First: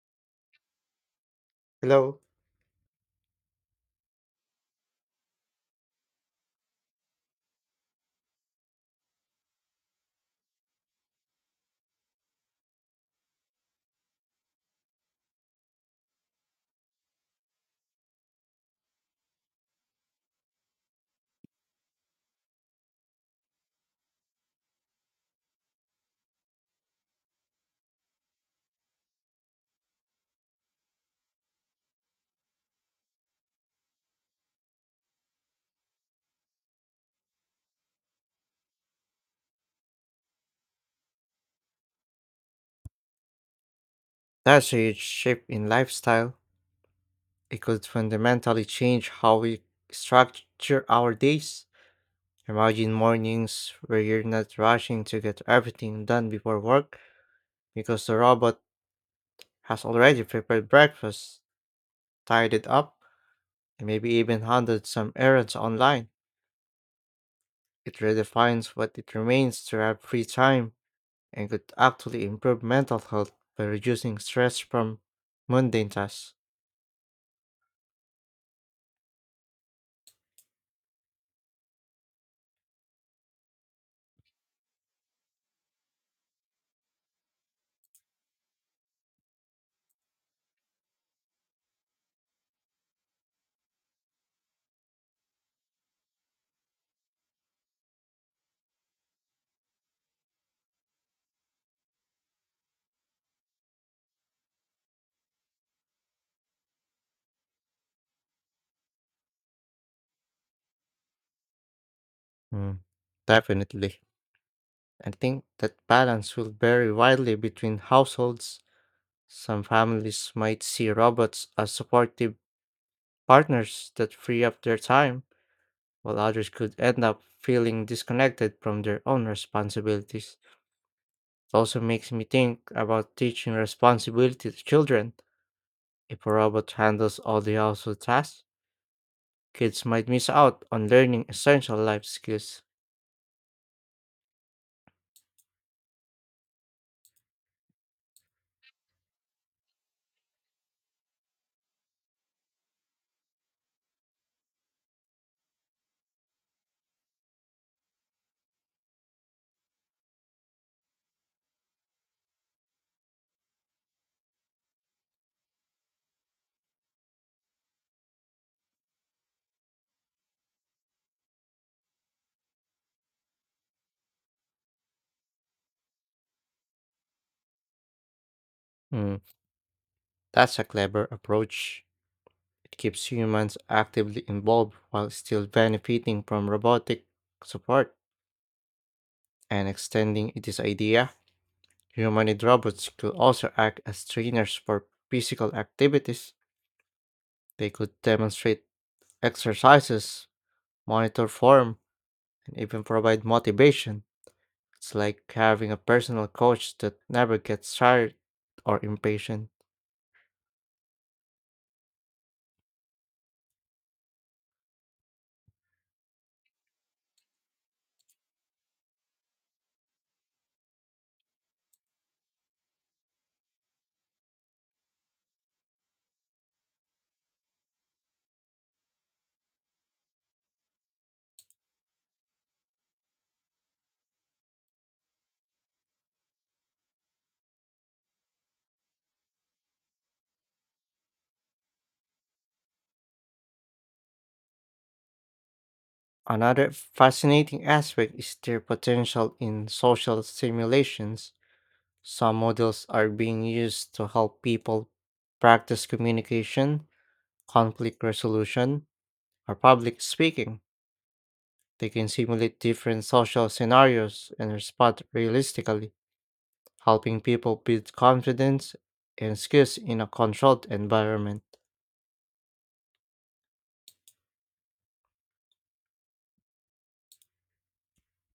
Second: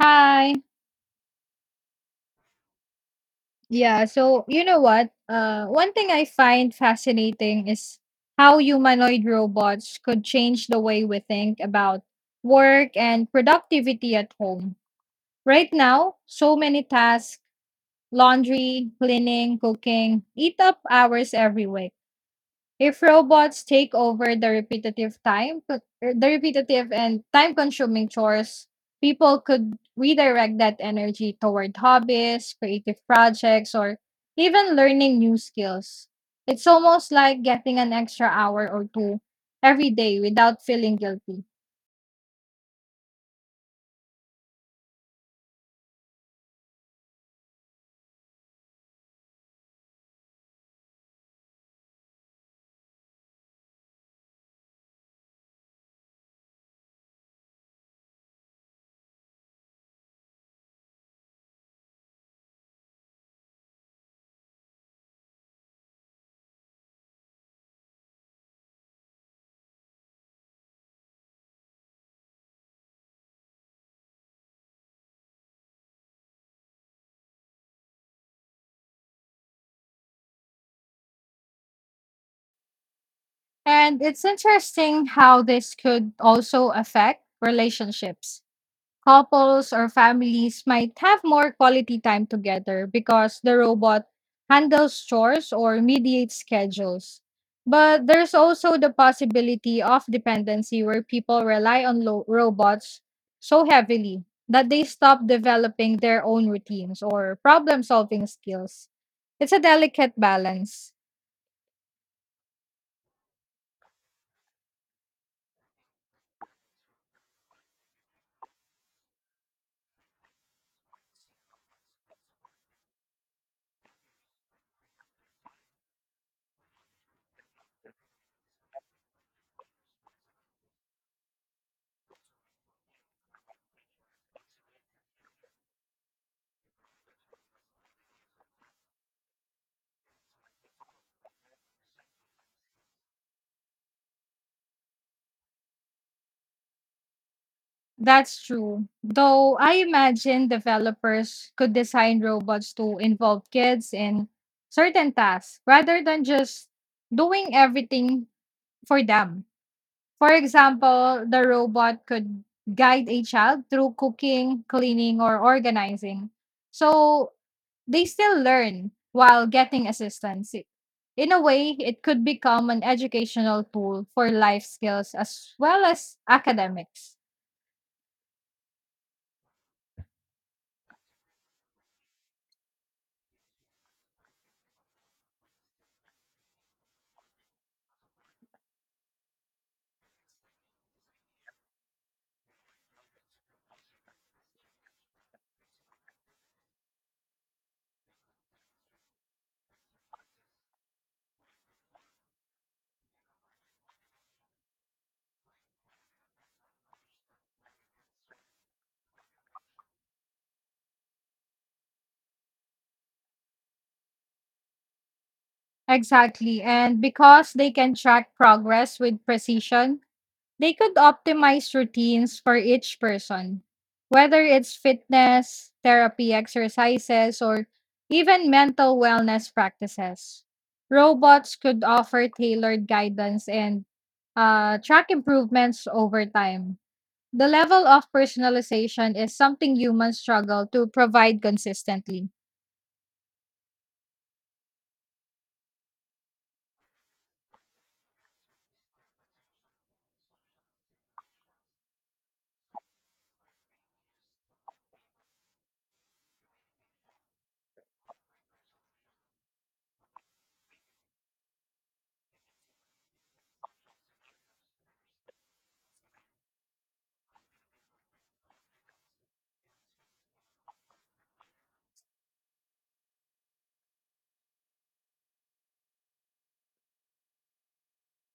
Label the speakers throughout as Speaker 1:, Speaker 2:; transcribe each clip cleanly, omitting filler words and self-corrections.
Speaker 1: Hi.
Speaker 2: Hello.
Speaker 1: Yeah, so you know what? One thing I find fascinating is how humanoid robots could change the way we think about work and productivity at home. Right now, so many tasks, laundry, cleaning, cooking, eat up hours every week. If robots take over the repetitive the repetitive and time-consuming chores, people could redirect that energy toward hobbies, creative projects, or even learning new skills. It's almost like getting an extra hour or two every day without feeling guilty.
Speaker 2: That's a huge shift in lifestyle. It could fundamentally change how we structure our days. Imagine mornings where you're not rushing to get everything done before work because the robot has already prepared breakfast, tied it up, and maybe even handled some errands online. It redefines what it remains to have free time and could actually improve mental health by reducing stress from mundane tasks.
Speaker 1: And it's interesting how this could also affect relationships couples or families might have more quality time together because the robot handles chores or mediates schedules. But there's also the possibility of dependency where people rely on robots so heavily that they stop developing their own routines or problem solving skills. It's a delicate balance.
Speaker 2: Mm, definitely. I think that balance will vary widely between households. Some families might see robots as supportive partners that free up their time, while others could end up feeling disconnected from their own responsibilities. It also makes me think about teaching responsibility to children. If a robot handles all the household tasks, kids might miss out on learning essential life skills.
Speaker 1: That's true. Though I imagine developers could design robots to involve kids in certain tasks rather than just doing everything for them. For example, the robot could guide a child through cooking, cleaning, or organizing. So they still learn while getting assistance. In a way, it could become an educational tool for life skills as well as academics.
Speaker 2: Hmm, that's a clever approach. It keeps humans actively involved while still benefiting from robotic support and extending this idea. Humanoid robots could also act as trainers for physical activities. They could demonstrate exercises, monitor form, and even provide motivation. It's like having a personal coach that never gets tired or impatient.
Speaker 1: Exactly. And because they can track progress with precision, they could optimize routines for each person, whether it's fitness, therapy exercises, or even mental wellness practices. Robots could offer tailored guidance and track improvements over time. The level of personalization is something humans struggle to provide consistently.
Speaker 2: Another fascinating aspect is their potential in social simulations. Some models are being used to help people practice communication, conflict resolution, or public speaking. They can simulate different social scenarios and respond realistically, helping people build confidence and skills in a controlled environment.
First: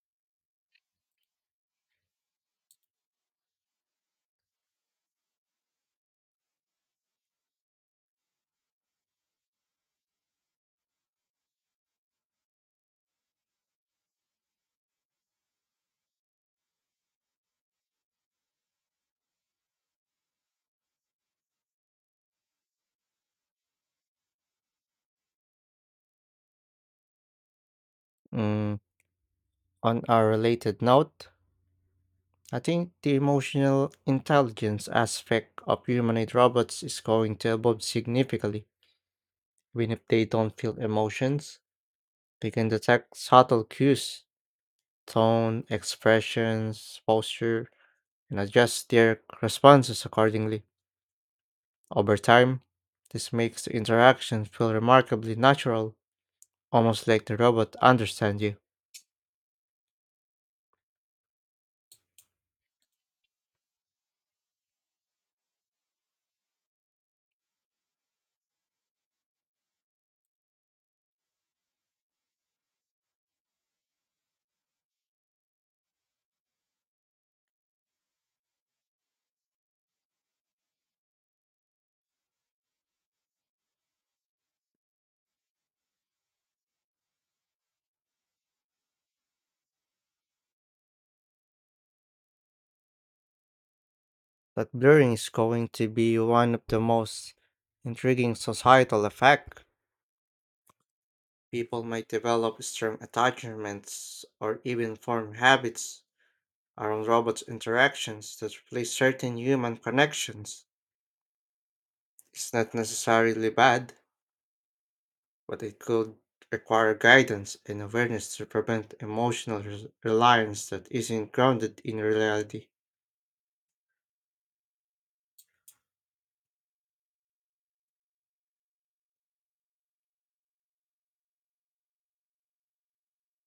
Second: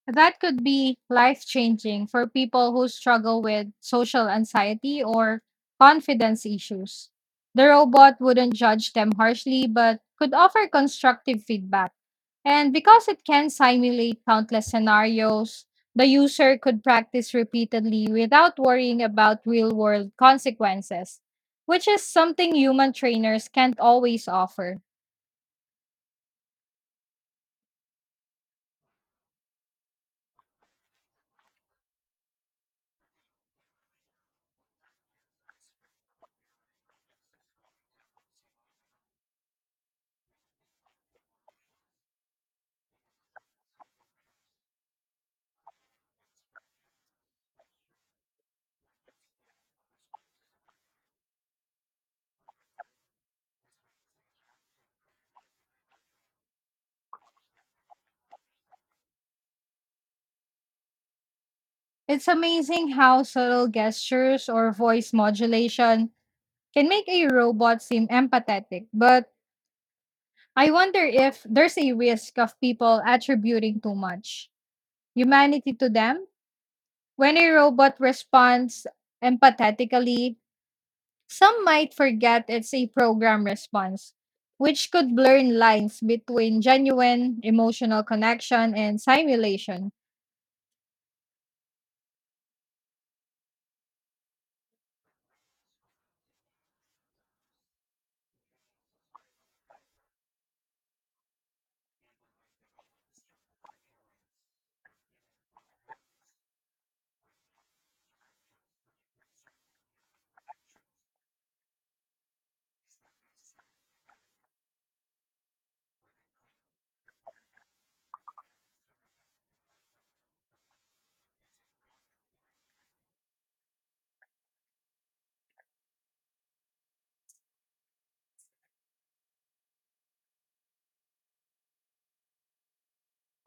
Speaker 1: That could be life changing for people who struggle with social anxiety or confidence issues. The robot wouldn't judge them harshly, but could offer constructive feedback. And because it can simulate countless scenarios, the user could practice repeatedly without worrying about real world consequences, which is something human trainers can't always offer.
Speaker 2: Mm, on a related note, I think the emotional intelligence aspect of humanoid robots is going to evolve significantly, even if they don't feel emotions. They can detect subtle cues, tone, expressions, posture, and adjust their responses accordingly. Over time, this makes the interaction feel remarkably natural, almost like the robot understands you.
Speaker 1: It's amazing how subtle gestures or voice modulation can make a robot seem empathetic, but I wonder if there's a risk of people attributing too much humanity to them. When a robot responds empathetically, some might forget it's a program response, which could blur lines between genuine emotional connection and simulation.
Speaker 2: That blurring is going to be one of the most intriguing societal effects. People might develop strong attachments or even form habits around robots' interactions that replace certain human connections. It's not necessarily bad, but it could require guidance and awareness to prevent emotional reliance that isn't grounded in reality.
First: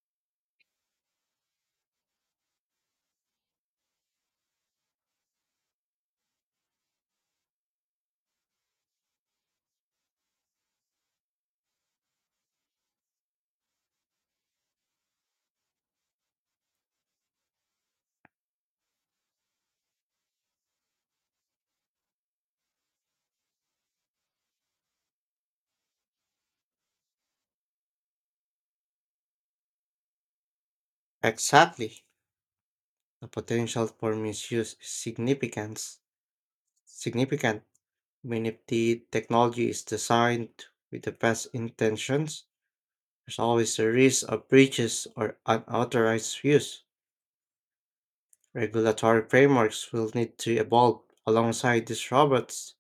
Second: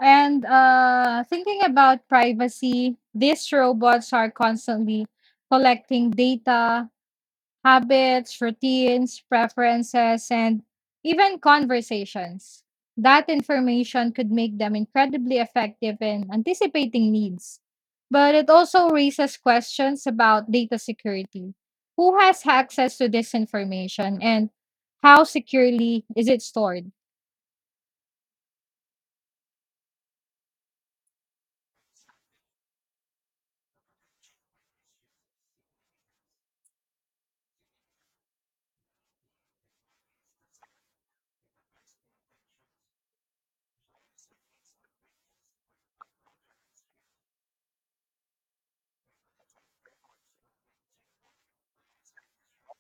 Speaker 1: And thinking about privacy, these robots are constantly collecting data, habits, routines, preferences, and even conversations. That information could make them incredibly effective in anticipating needs. But it also raises questions about data security. Who has access to this information and how securely is it stored?
Speaker 2: Exactly. The potential for misuse is significant. Significant. I mean, if the technology is designed with the best intentions, there's always a risk of breaches or unauthorized use. Regulatory frameworks will need to evolve alongside these robots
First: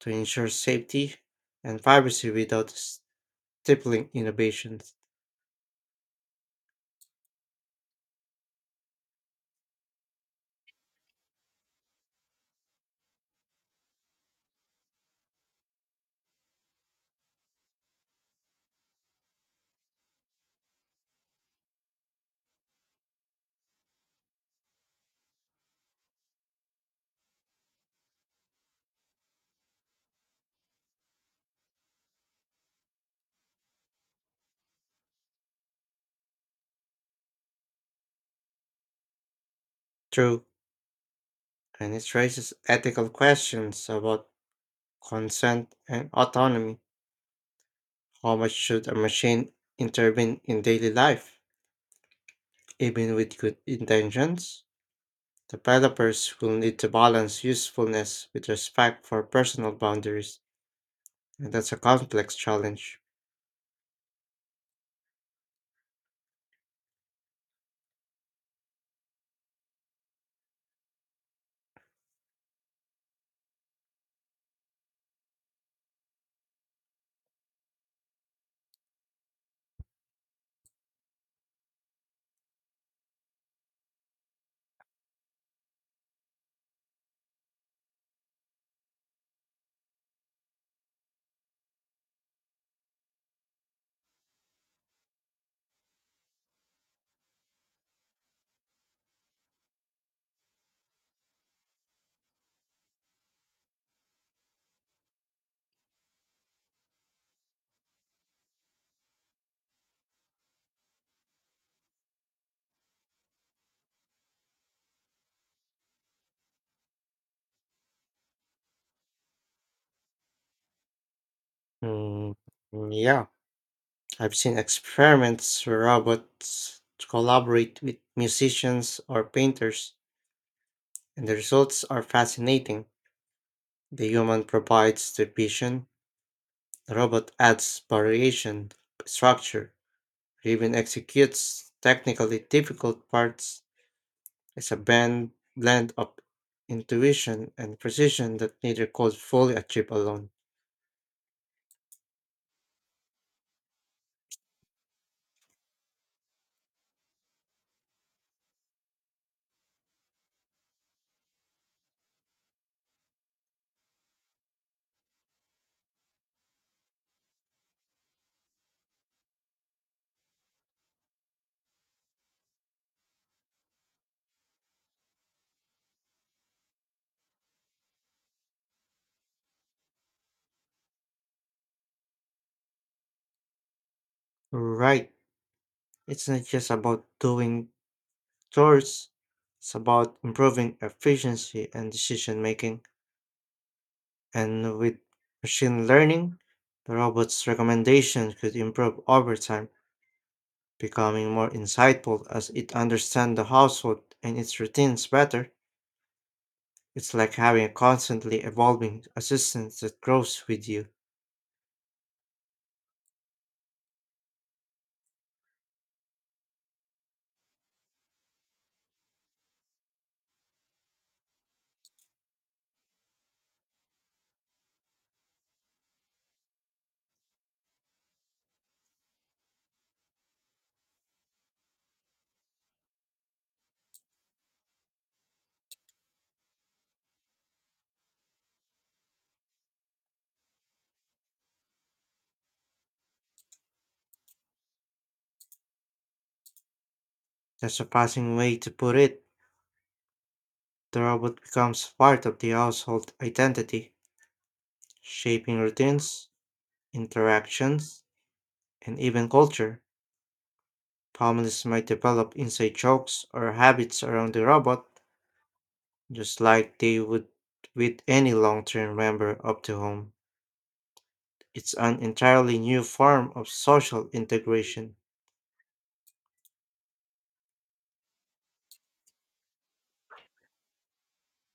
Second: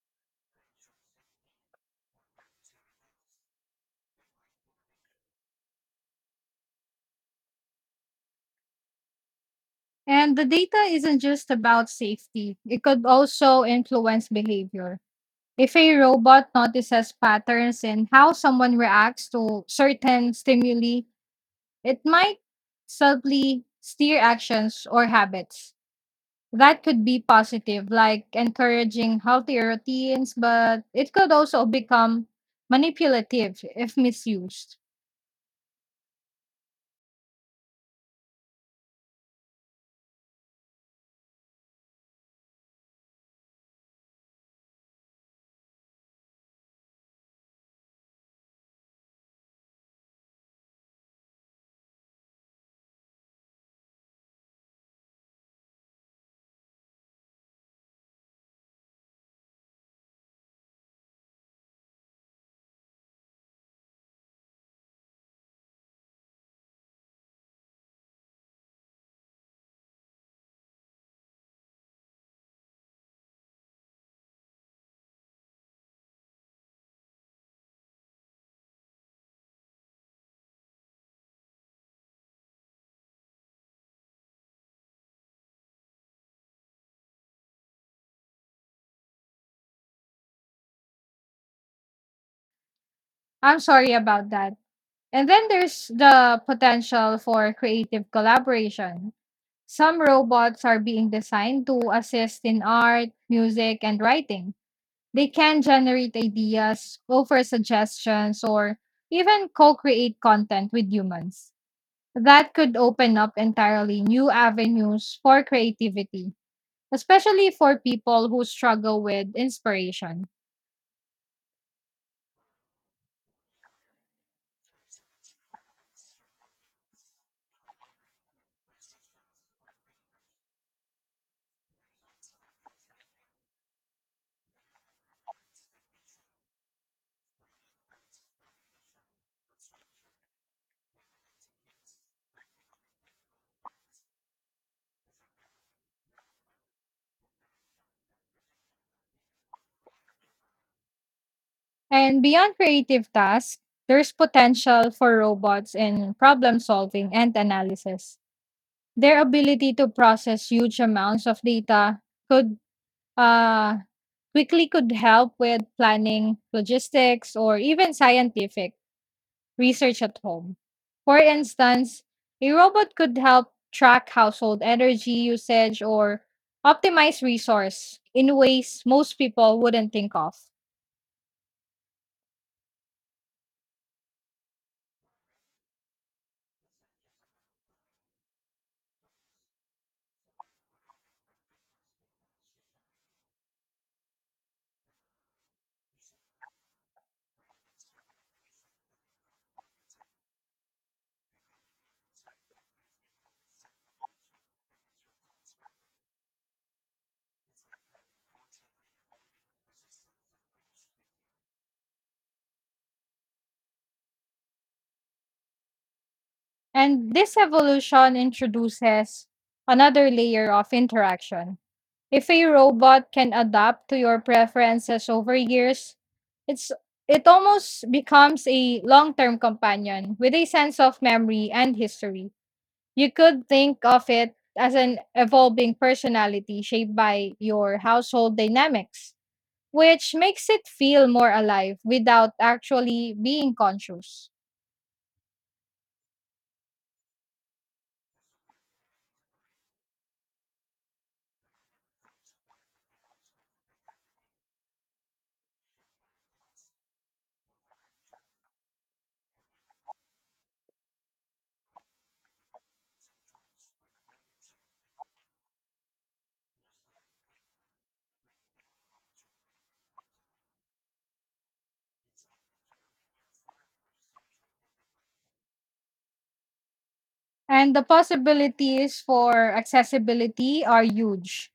Speaker 2: to ensure safety and privacy without stifling innovations.
Speaker 1: And the data isn't just about safety, it could also influence behavior. If a robot notices patterns in how someone reacts to certain stimuli, it might subtly steer actions or habits. That could be positive, like encouraging healthy routines, but it could also become manipulative if misused.
Speaker 2: True, and it raises ethical questions about consent and autonomy. How much should a machine intervene in daily life? Even with good intentions, developers will need to balance usefulness with respect for personal boundaries, and that's a complex challenge.
Speaker 1: I'm sorry about that. And then there's the potential for creative collaboration. Some robots are being designed to assist in art, music, and writing. They can generate ideas, offer suggestions, or even co create content with humans. That could open up entirely new avenues for creativity, especially for people who struggle with inspiration.
Speaker 2: Mm, yeah. I've seen experiments where robots collaborate with musicians or painters, and the results are fascinating. The human provides the vision, the robot adds variation, structure, or even executes technically difficult parts. It's a blend of intuition and precision that neither could fully achieve alone.
Speaker 1: And beyond creative tasks, there's potential for robots in problem solving and analysis. Their ability to process huge amounts of data could uh, weekly could help with planning, logistics, or even scientific research at home. For instance, a robot could help track household energy usage or optimize resource in ways most people wouldn't think of.
Speaker 2: Right, it's not just about doing Towards, It's about improving efficiency and decision making. And with machine learning, the robot's recommendations could improve over time, becoming more insightful as it understands the household and its routines better. It's like having a constantly evolving assistant that grows with you.
Speaker 1: And this evolution introduces another layer of interaction. If a robot can adapt to your preferences over years, it's it almost becomes a long-term companion with a sense of memory and history. You could think of it as an evolving personality shaped by your household dynamics, which makes it feel more alive without actually being conscious.
Speaker 2: That's a passing way to put it. The robot becomes part of the household identity, shaping routines, interactions, and even culture. Families might develop inside jokes or habits around the robot, just like they would with any long term member of the home. It's an entirely new form of social integration.
Speaker 1: And the possibilities for accessibility are huge.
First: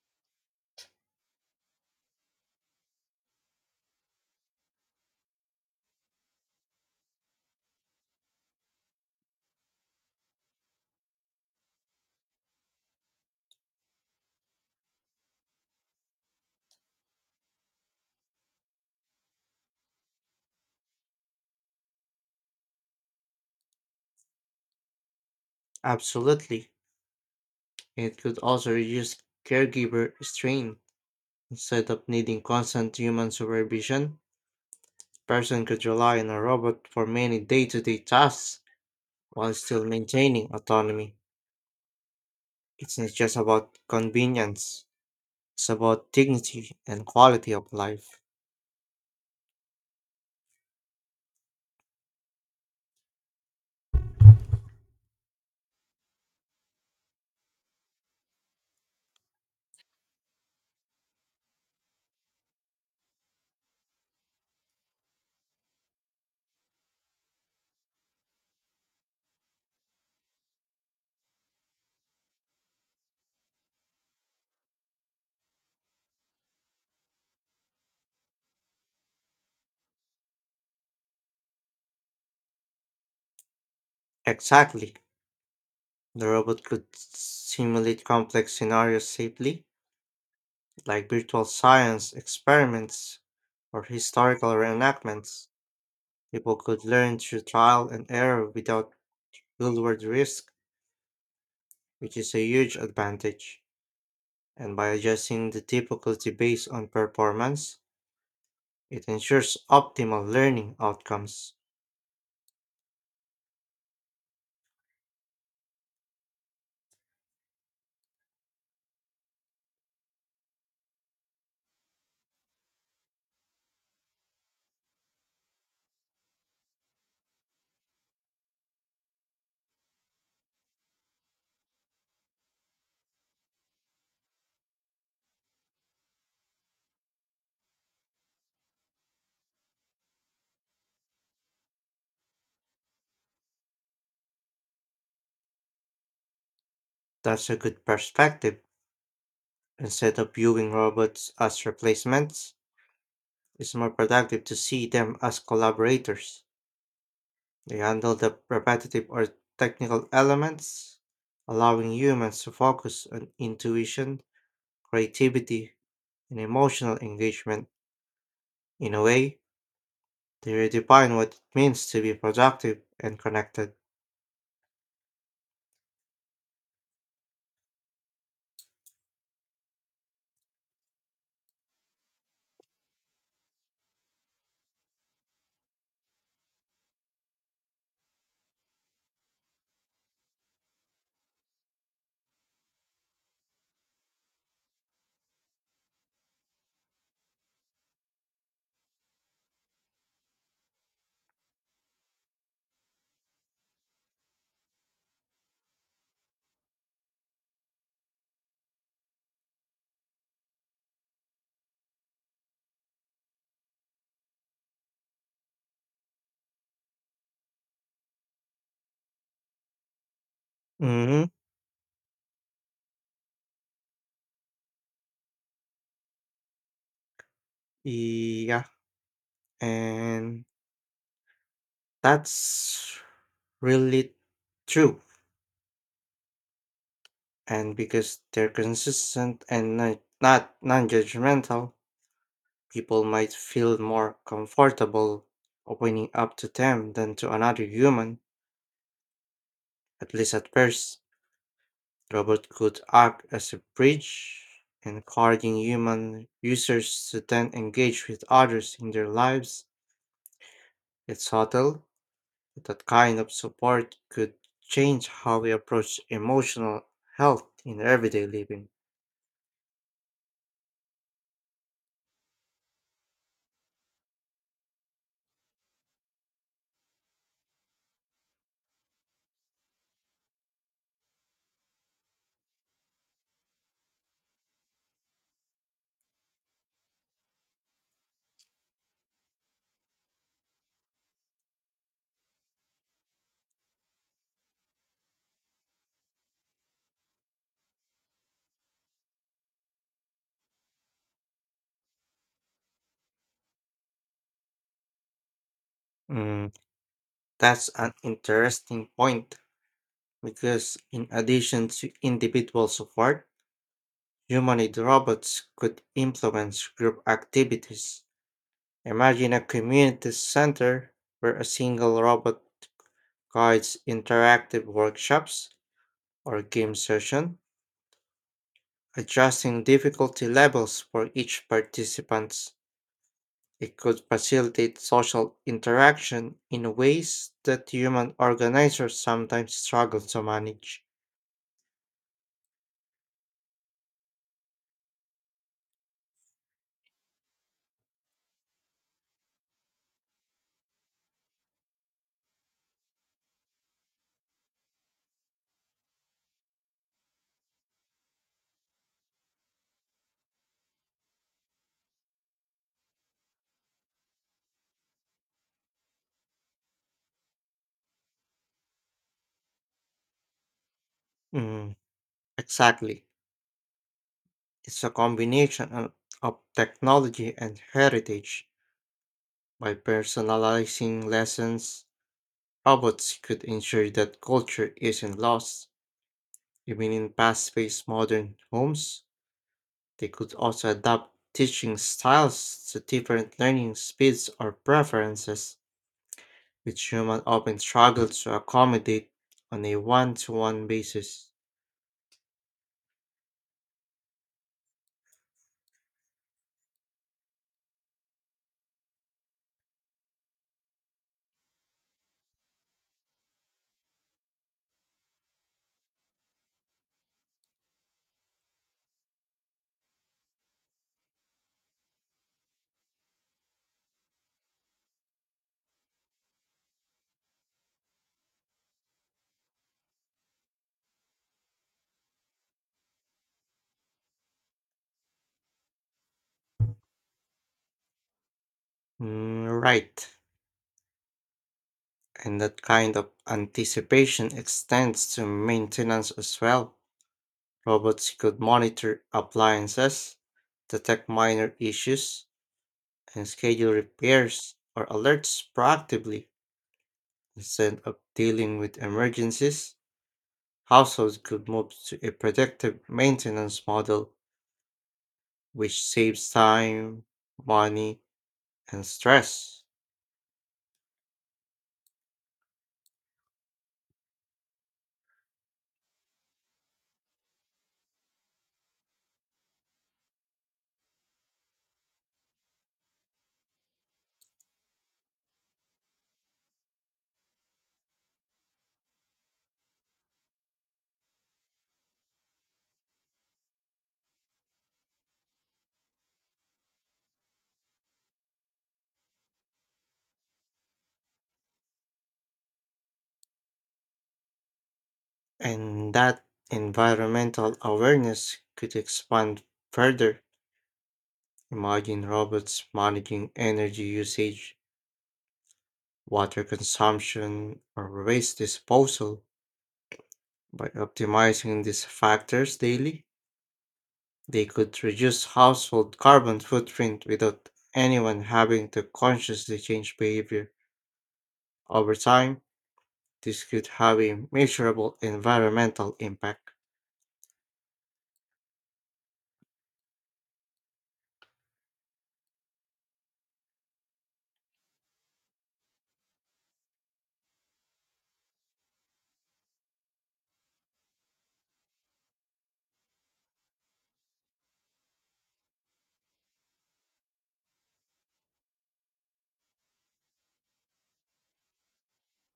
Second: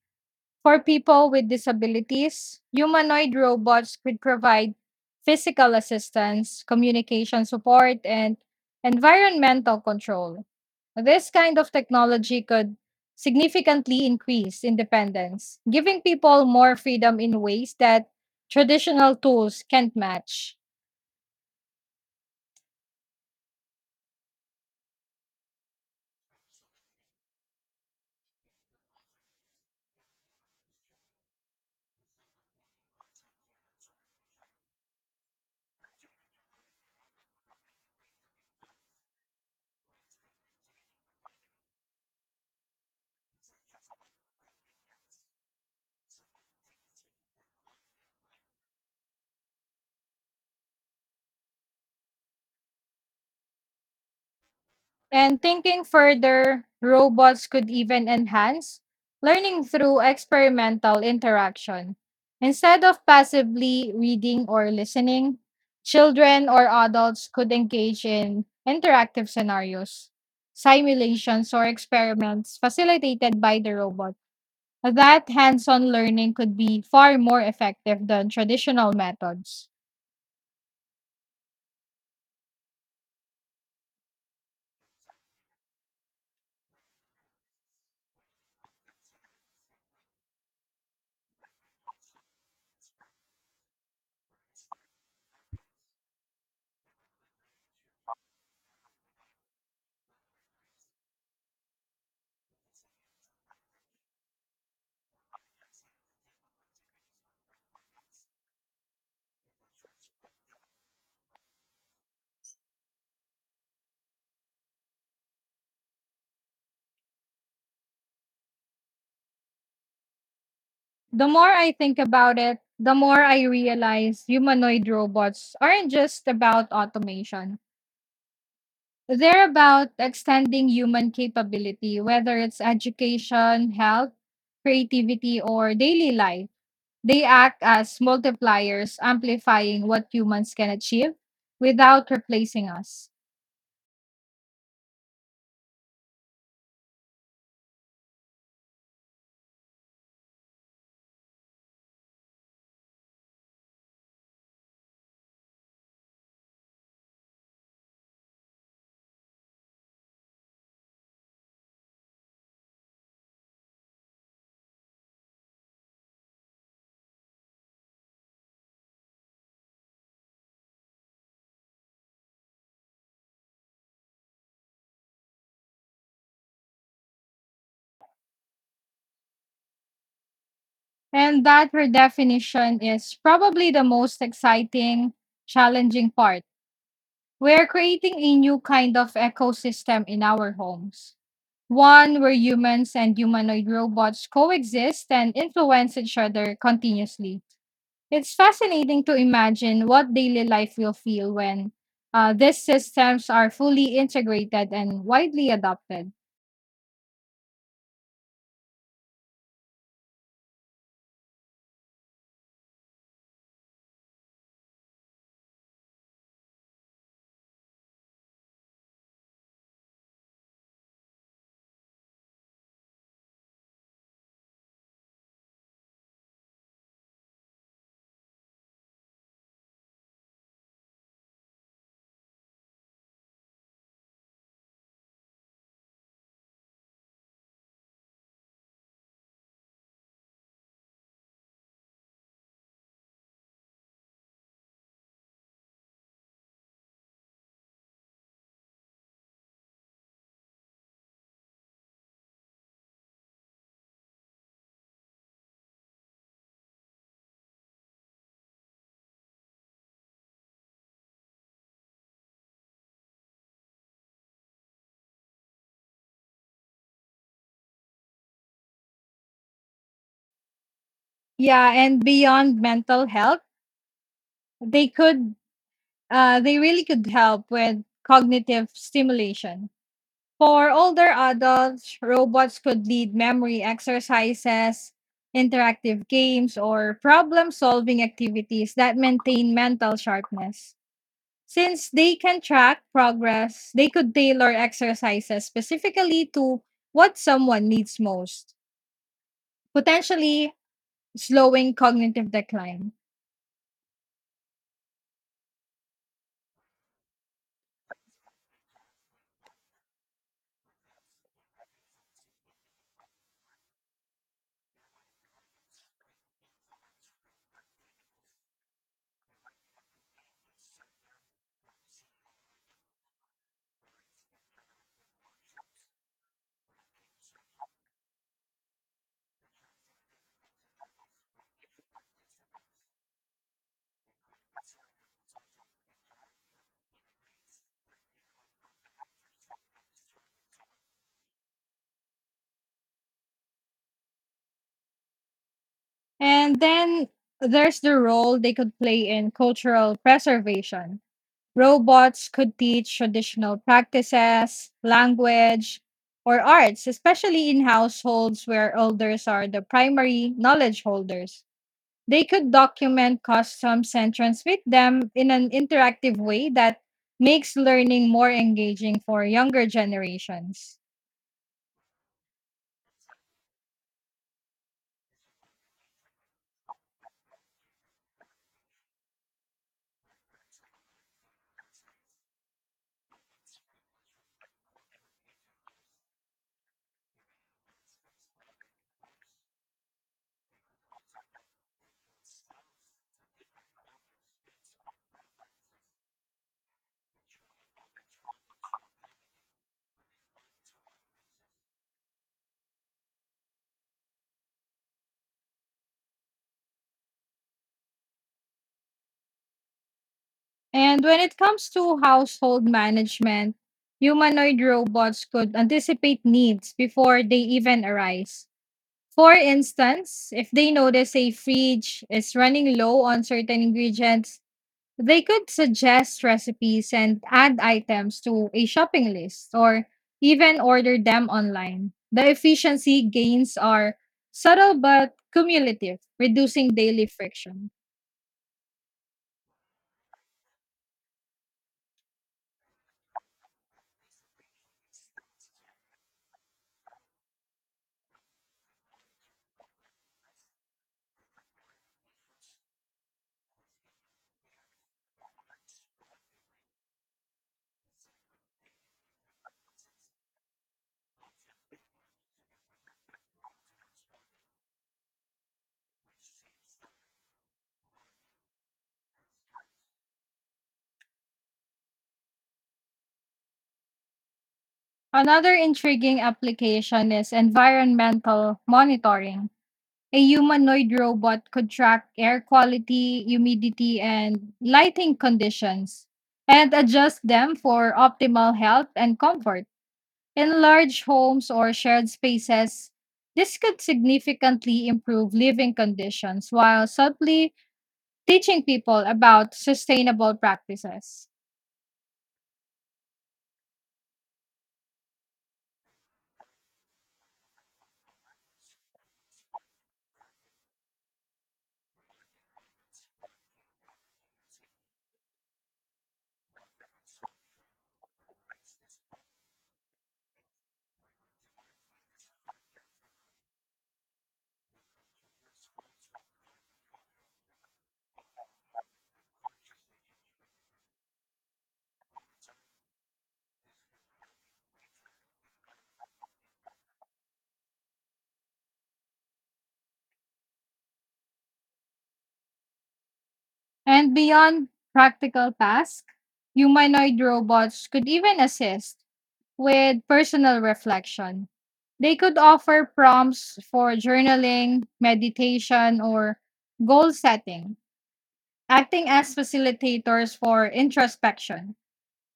Speaker 1: For people with disabilities, humanoid robots could provide physical assistance, communication support, and environmental control. This kind of technology could significantly increase independence, giving people more freedom in ways that traditional tools can't match.
Speaker 2: Absolutely. It could also reduce caregiver strain. Instead of needing constant human supervision, person could rely on a robot for many day to day tasks while still maintaining autonomy. It's not just about convenience. It's about dignity and quality of life.
Speaker 1: And thinking further, robots could even enhance learning through experimental interaction. Instead of passively reading or listening, children or adults could engage in interactive scenarios, simulations, or experiments facilitated by the robot. That hands on learning could be far more effective than traditional methods.
Speaker 2: Exactly. The robot could simulate complex scenarios safely, like virtual science experiments or historical reenactments. People could learn through trial and error without real-world risk, which is a huge advantage. And by adjusting the difficulty based on performance, it ensures optimal learning outcomes.
Speaker 1: The more I think about it, the more I realize humanoid robots aren't just about automation. They're about extending human capability, whether it's education, health, creativity, or daily life. They act as multipliers, amplifying what humans can achieve without replacing us.
Speaker 2: That's a good perspective. Instead of viewing robots as replacements, it's more productive to see them as collaborators. They handle the repetitive or technical elements, allowing humans to focus on intuition, creativity, and emotional engagement. In a way, they redefine what it means to be productive and connected.
Speaker 1: And that redefinition is probably the most exciting, challenging part. We're creating a new kind of ecosystem in our homes, one where humans and humanoid robots coexist and influence each other continuously. It's fascinating to imagine what daily life will feel when these systems are fully integrated and widely adopted.
Speaker 2: Hmm. Yeah, and that's really true. And because they're consistent and not non judgmental, people might feel more comfortable opening up to them than to another human, at least at first. Robot could act as a bridge, encouraging human users to then engage with others in their lives. It's subtle, but that kind of support could change how we approach emotional health in everyday living.
Speaker 1: Yeah, and beyond mental health, they could, they really could help with cognitive stimulation. For older adults, robots could lead memory exercises, interactive games, or problem solving activities that maintain mental sharpness. Since they can track progress, they could tailor exercises specifically to what someone needs most, potentially slowing cognitive decline.
Speaker 2: Mm, that's an interesting point because, in addition to individual support, humanoid robots could influence group activities. Imagine a community center where a single robot guides interactive workshops or game session, adjusting difficulty levels for each participant. It could facilitate social interaction in ways that human organizers sometimes struggle to manage.
Speaker 1: And then there's the role they could play in cultural preservation. Robots could teach traditional practices, language, or arts, especially in households where elders are the primary knowledge holders. They could document customs and transmit them in an interactive way that makes learning more engaging for younger generations.
Speaker 2: Mm, exactly. It's a combination of technology and heritage. By personalizing lessons, robots could ensure that culture isn't lost. Even in past based modern homes, they could also adapt teaching styles to different learning speeds or preferences, which humans often struggle to accommodate on a one to one basis.
Speaker 1: And when it comes to household management, humanoid robots could anticipate needs before they even arise. For instance, if they notice a fridge is running low on certain ingredients, they could suggest recipes and add items to a shopping list or even order them online. The efficiency gains are subtle but cumulative, reducing daily friction.
Speaker 2: Mm, right, and that kind of anticipation extends to maintenance as well. Robots could monitor appliances, detect minor issues, and schedule repairs or alerts proactively. Instead of dealing with emergencies, households could move to a predictive maintenance model, which saves time, money, and stress.
Speaker 1: Another intriguing application is environmental monitoring. A humanoid robot could track air quality, humidity, and lighting conditions and adjust them for optimal health and comfort. In large homes or shared spaces, this could significantly improve living conditions while subtly teaching people about sustainable practices.
Speaker 2: And that environmental awareness could expand further. Imagine robots managing energy usage, water consumption, or waste disposal. By optimizing these factors daily, they could reduce household carbon footprint without anyone having to consciously change behavior. Over time, this could have a measurable environmental impact.
Speaker 1: And beyond practical tasks, humanoid robots could even assist with personal reflection. They could offer prompts for journaling, meditation, or goal setting, acting as facilitators for introspection.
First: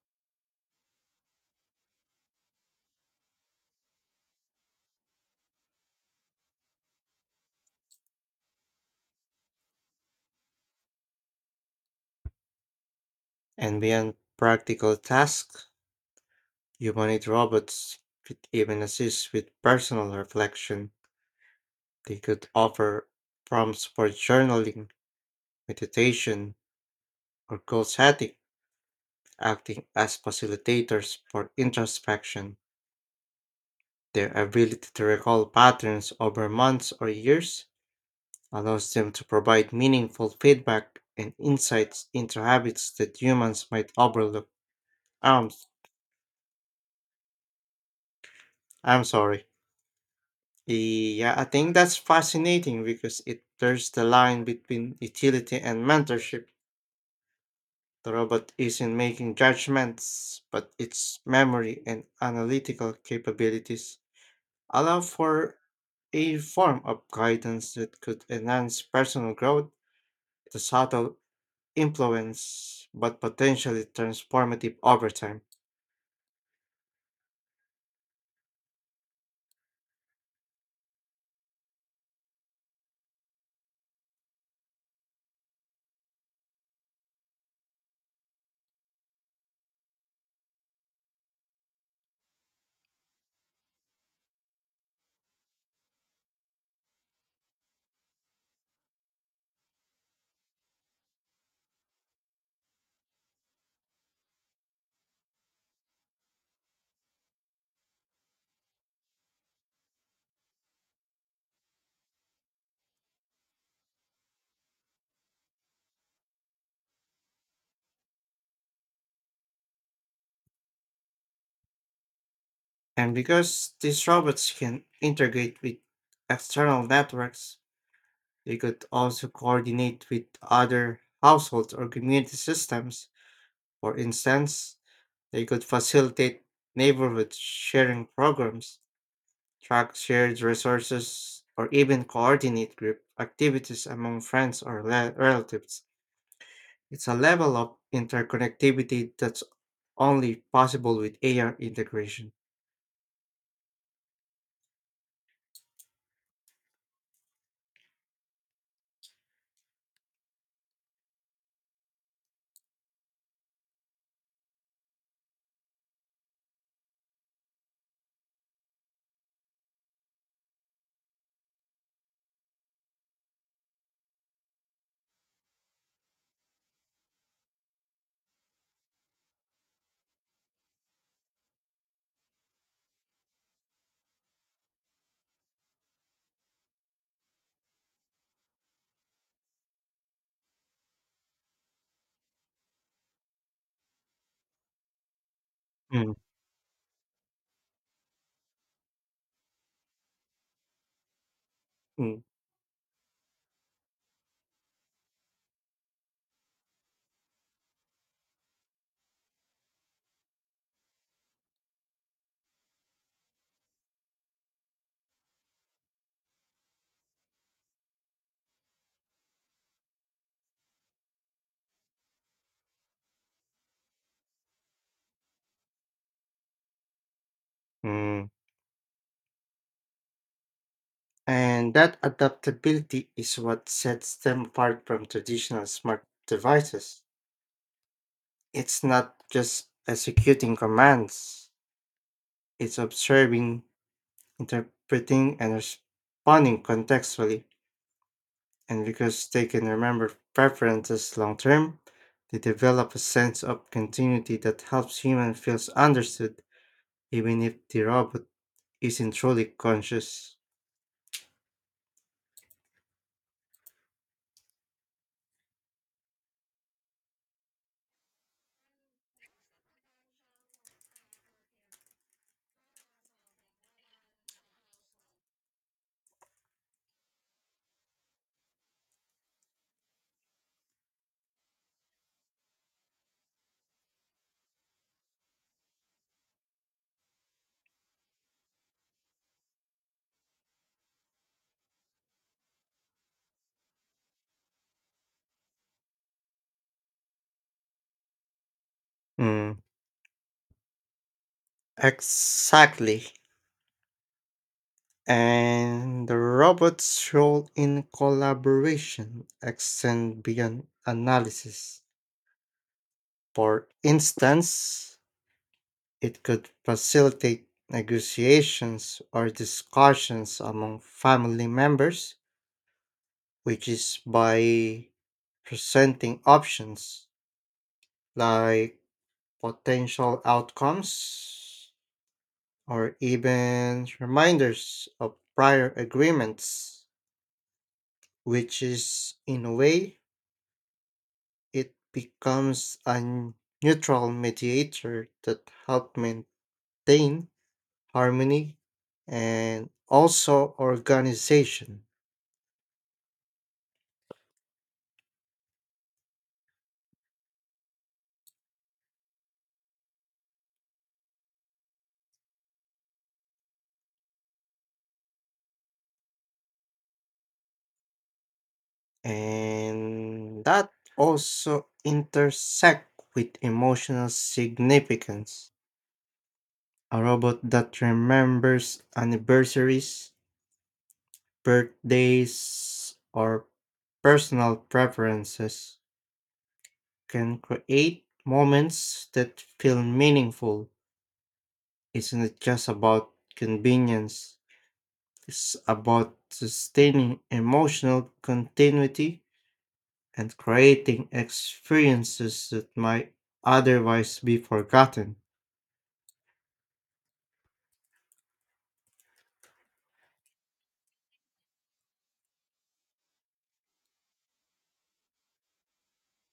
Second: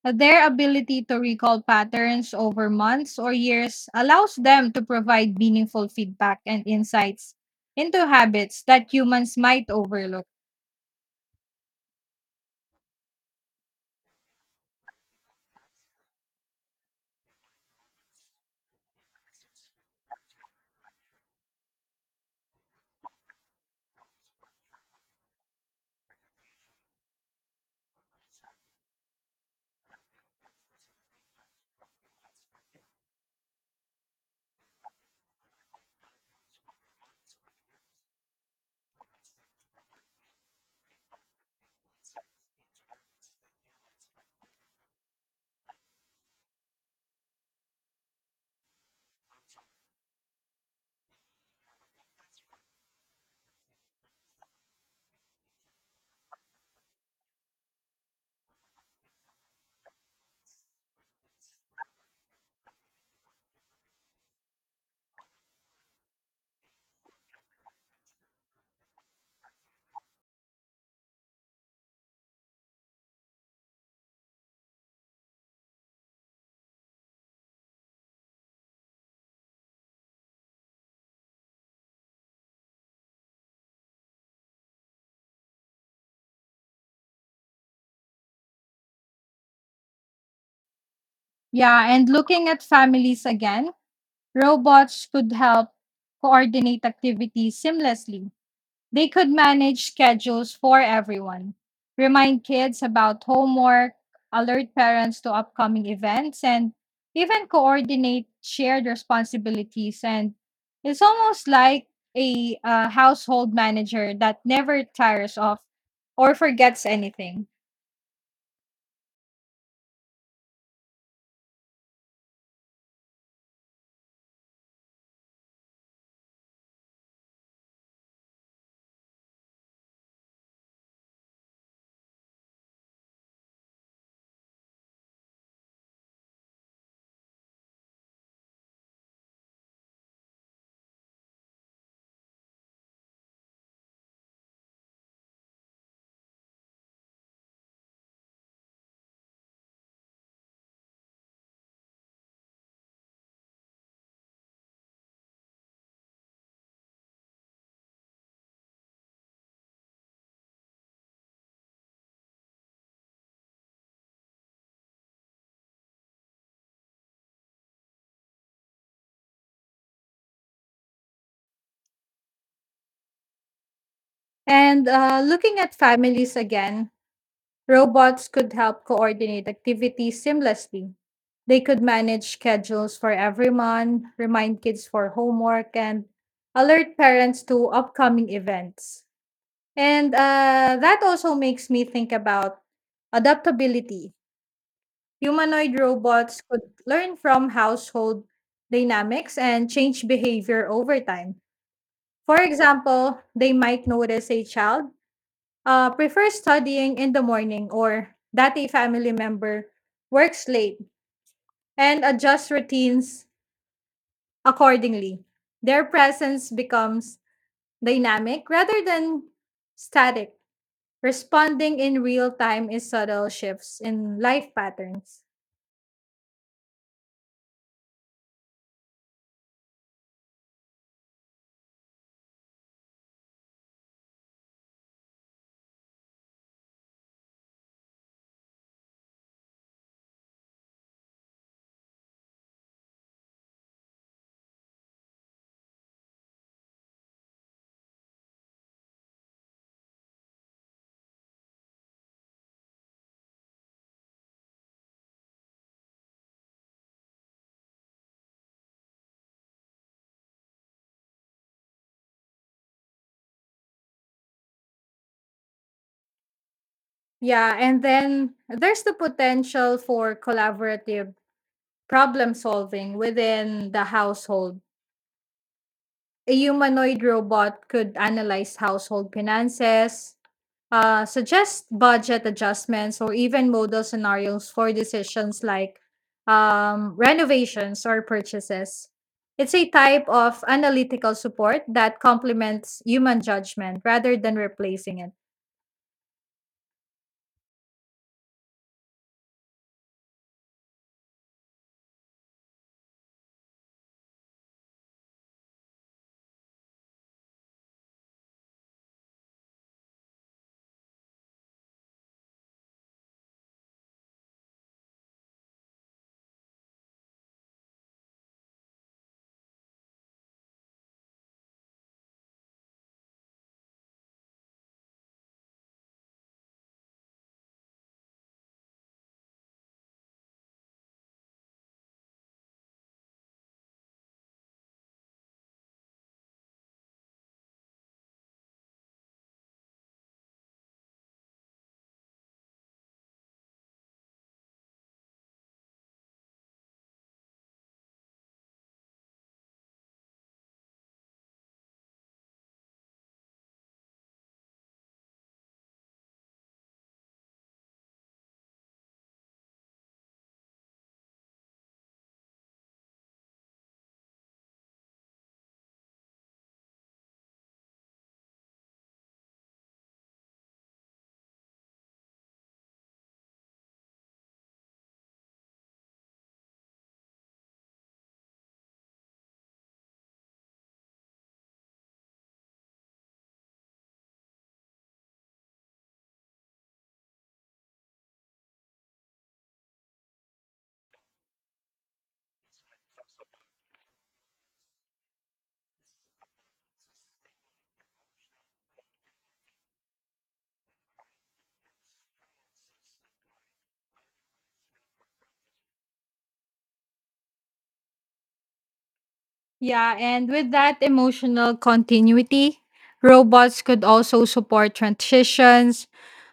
Speaker 1: Their ability to recall patterns over months or years allows them to provide meaningful feedback and insights into habits that humans might overlook.
Speaker 2: And beyond practical tasks, humanoid robots could even assist with personal reflection. They could offer prompts for journaling, meditation, or goal setting, acting as facilitators for introspection. Their ability to recall patterns over months or years allows them to provide meaningful feedback and insights into habits that humans might overlook. Um, I'm sorry. Yeah, I think that's fascinating because it blurs the line between utility and mentorship. The robot isn't making judgments, but its memory and analytical capabilities allow for a form of guidance that could enhance personal growth with a subtle influence but potentially transformative over time.
Speaker 1: Yeah, and looking at families again, robots could help coordinate activities seamlessly. They could manage schedules for everyone, remind kids about homework, alert parents to upcoming events, and even coordinate shared responsibilities. And it's almost like a household manager that never tires of or forgets anything.
Speaker 2: And because these robots can integrate with external networks, they could also coordinate with other households or community systems. For instance, they could facilitate neighborhood sharing programs, track shared resources, or even coordinate group activities among friends or relatives. It's a level of interconnectivity that's only possible with AI integration.
Speaker 1: And looking at families again, robots could help coordinate activities seamlessly. They could manage schedules for everyone, remind kids for homework, and alert parents to upcoming events. And that also makes me think about adaptability. Humanoid
Speaker 2: Mm,
Speaker 1: robots could learn from household dynamics and change behavior over time.
Speaker 2: mm,
Speaker 1: For example, they might notice a child prefer studying in the morning or that a family member works late and adjust routines accordingly. Their presence becomes dynamic rather than static. Responding in real time is subtle shifts in life patterns.
Speaker 2: mm. And that adaptability is what sets them apart from traditional smart devices. It's not just executing commands, it's observing, interpreting, and responding contextually. And because they can remember preferences long term, they develop a sense of continuity that helps humans feel understood, even if the robot isn't truly conscious.
Speaker 1: Yeah, and then there's the potential for collaborative problem solving within the household. A humanoid robot could analyze household finances, suggest budget adjustments or even model scenarios for decisions like renovations or purchases. It's a type of analytical support that complements human judgment rather than replacing it.
Speaker 2: Mm, exactly. And the robot's role in collaboration extends beyond analysis. For instance, it could facilitate negotiations or discussions among family members, which is by presenting options like potential outcomes or even reminders of prior agreements, which is, in a way, it becomes a neutral mediator that helps maintain harmony and also organization. And that also intersect with emotional significance. A robot that remembers anniversaries, birthdays, or personal preferences can create moments that feel meaningful. Isn't it just about convenience? It's about sustaining emotional continuity and creating experiences that might otherwise be forgotten.
Speaker 1: Yeah, and with that emotional continuity, robots could also support transitions.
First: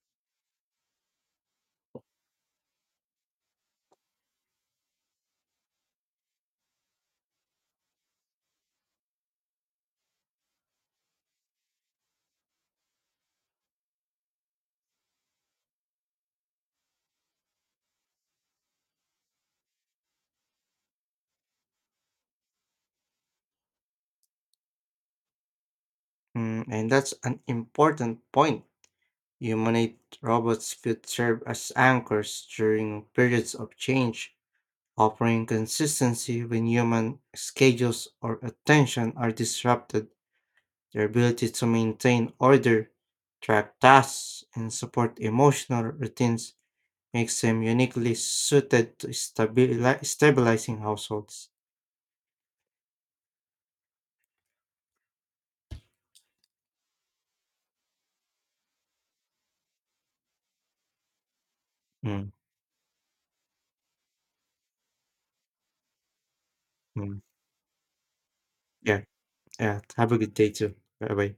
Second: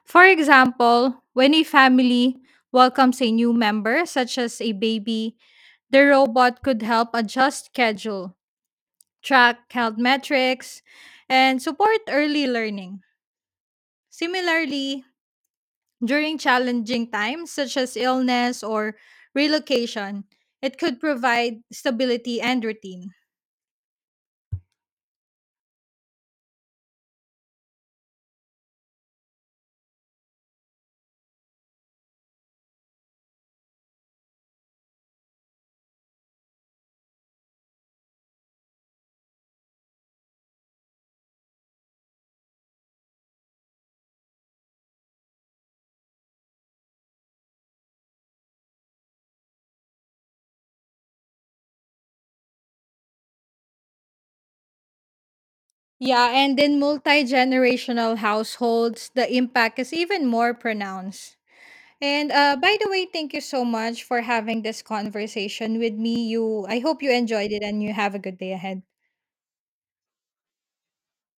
Speaker 1: For example, when a family welcomes a new member, such as a baby, the robot could help adjust schedule track health metrics, and support early learning. Similarly, during challenging times such as illness or relocation, it could provide stability and routine.
Speaker 2: Mm, and that's an important point. Humanoid robots could serve as anchors during periods of change, offering consistency when human schedules or attention are disrupted. Their ability to maintain order, track tasks, and support emotional routines makes them uniquely suited to stabilizing households.
Speaker 1: Yeah, and in multi generational households, the impact is even more pronounced. And
Speaker 2: Mm,
Speaker 1: by the way, thank you so much for having this conversation with me. You, I hope you
Speaker 2: mm.
Speaker 1: enjoyed it, and you have a good day ahead.
Speaker 2: Yeah, yeah. Have a good day too. Bye bye.